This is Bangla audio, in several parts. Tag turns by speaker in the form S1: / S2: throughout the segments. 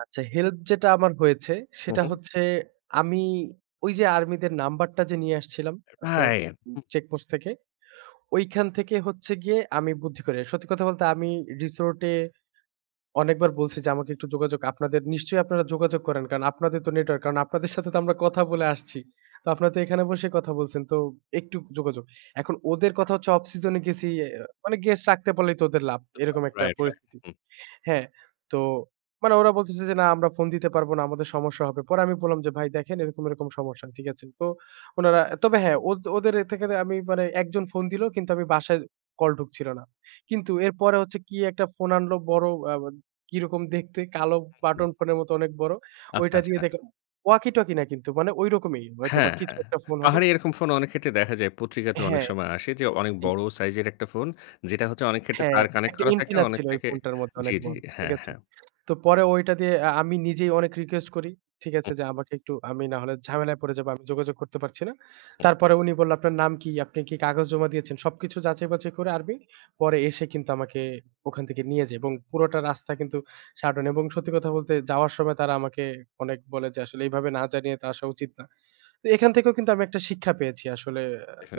S1: আচ্ছা হেল্প যেটা আমার হয়েছে,
S2: হুম,
S1: সেটা
S2: হুম।
S1: হচ্ছে আমি ঐযে আর্মিদের নাম্বারটা যে নিয়ে আসছিলাম, আপনার
S2: রাইট,
S1: উ
S2: হু।
S1: চেকপোস্ট থেকে। ঐখান থেকে হচ্ছে গিয়ে আমি বুদ্ধি করে। সত্যি কথা বলতে আমি রিসোর্টে অনেকবার বলছি যে আমাকে একটু যোগাযোগ আপনাদের নিশ্চয়ই আপনারা যোগাযোগ করেন, কারণ আপনাদের তো নেটওয়ার্ক কারণ আপনাদের সাথে তো আমরা কথা বলে আসছি। তো আপনারা তো এখানে বসে কথা বলছেন। তো একটু যোগাযোগ। এখন ওদের কথা হচ্ছে অফ সিজনে গেছি, আ মানে গেস্ট রাখতে পারলেই তো ওদের লাভ এরকম
S2: [unintelligible]
S1: একটা
S2: রাইট, রাইট।
S1: পরিস্থিতি।
S2: হু।
S1: হ্যাঁ তো মানে ওরা বলতেছে যে, "না আমরা ফোন দিতে পারবো না। আমাদের সমস্যা হবে।" পরে আমি বললাম যে, "ভাই দেখেন এরকম, এরকম সমস্যা।" ঠিক আছে? তো উনারা তবে হ্যাঁ ওদের এ থেকে আমি মানে একজন ফোন দিল কিন্তু আমি বাসায় কল ঢুকছিল না। কিন্তু এরপরে হচ্ছে কি একটা ফোন আনলো বড় আ কিরকম দেখতে কালো
S2: উ
S1: বাটন
S2: হু।
S1: ফোনের মত অনেক বড়
S2: আচ্ছা,
S1: ঐটা দিয়ে
S2: আচ্ছা।
S1: দেখে ওয়াকিটকি না কিন্তু মানে ঐরকমই হয়তোবা
S2: হ্যাঁ,
S1: কিছু
S2: হ্যাঁ।
S1: একটা ফোন হবে।
S2: পাহাড়ি এরকম ফোন অনেক ক্ষেত্রে দেখা যায়। পত্রিকাতে অনেক
S1: হ্যাঁ।
S2: সময় আসে যে অনেক
S1: হু।
S2: বড় সাইজের একটা ফোন। যেটা হচ্ছে অনেক ক্ষেত্রে
S1: হ্যাঁ
S2: তার কানেক্ট
S1: একটা
S2: করা থাকে,
S1: এন্টেনা
S2: অনেক
S1: ছিল ঐ
S2: থেকে
S1: ফোনটার মধ্যে
S2: জি,
S1: অনেক
S2: জি,
S1: বড়। ঠিক
S2: হ্যাঁ,
S1: আছে?
S2: হ্যাঁ।
S1: তো পরে ঐটা দিয়ে আ আমি নিজেই অনেক রিকোয়েস্ট করি। ঠিক
S2: হুম।
S1: আছে যে আমাকে একটু আমি নাহলে ঝামেলায় পড়ে যাবো। আমি যোগাযোগ করতে পারছি না।
S2: হুম।
S1: তারপরে উনি বলল আপনার নাম কি? আপনি কি কাগজ জমা দিয়েছেন সবকিছু যাচাই-বাচাই করে আর্মি, পরে এসে কিন্তু আমাকে ওখান থেকে নিয়ে যায় এবং পুরোটা রাস্তা কিন্তু সাটন এবং সত্যি কথা বলতে যাওয়ার সময় তারা আমাকে অনেক বলে যে আসলে এভাবে না জানিয়ে তো আসা উচিত না। তো এখান থেকেও কিন্তু আমি একটা শিক্ষা পেয়েছি। আসলে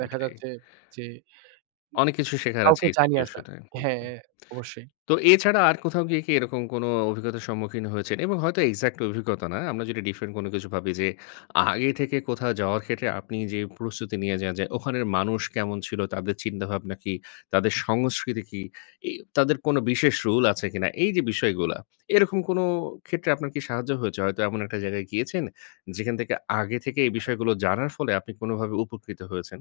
S1: দেখা যাচ্ছে যে উ
S2: অনেক কিছু শেখার আছে
S1: কাউকে
S2: এই
S1: জানিয়া আসা।
S2: সিচুয়েশনে হু,
S1: হ্যাঁ
S2: হু।
S1: অবশ্যই।
S2: তো এছাড়া আর কোথাও গিয়ে কি এরকম কোনো অভিজ্ঞতার সম্মুখীন হয়েছেন? এবং হয়তো এক্সাক্ট অভিজ্ঞতা না। আমরা যদি ডিফারেন্ট কোনো কিছু ভাবি যে, আগে থেকে কোথাও যাওয়ার ক্ষেত্রে আপনি যে প্রস্তুতি নিয়ে যান, যে ওখানের মানুষ কেমন ছিল, তাদের চিন্তাভাবনা কি? তাদের সংস্কৃতি কি? এই তাদের কোনো বিশেষ রুল আছে কিনা? এইযে বিষয়গুলা, এরকম কোনো ক্ষেত্রে আপনার কি সাহায্য হয়েছে? হয়তো এমন একটা জায়গায় গিয়েছেন যেখান থেকে আগে থেকে এই বিষয়গুলো জানার ফলে আপনি কোনোভাবে উপকৃত হয়েছেন?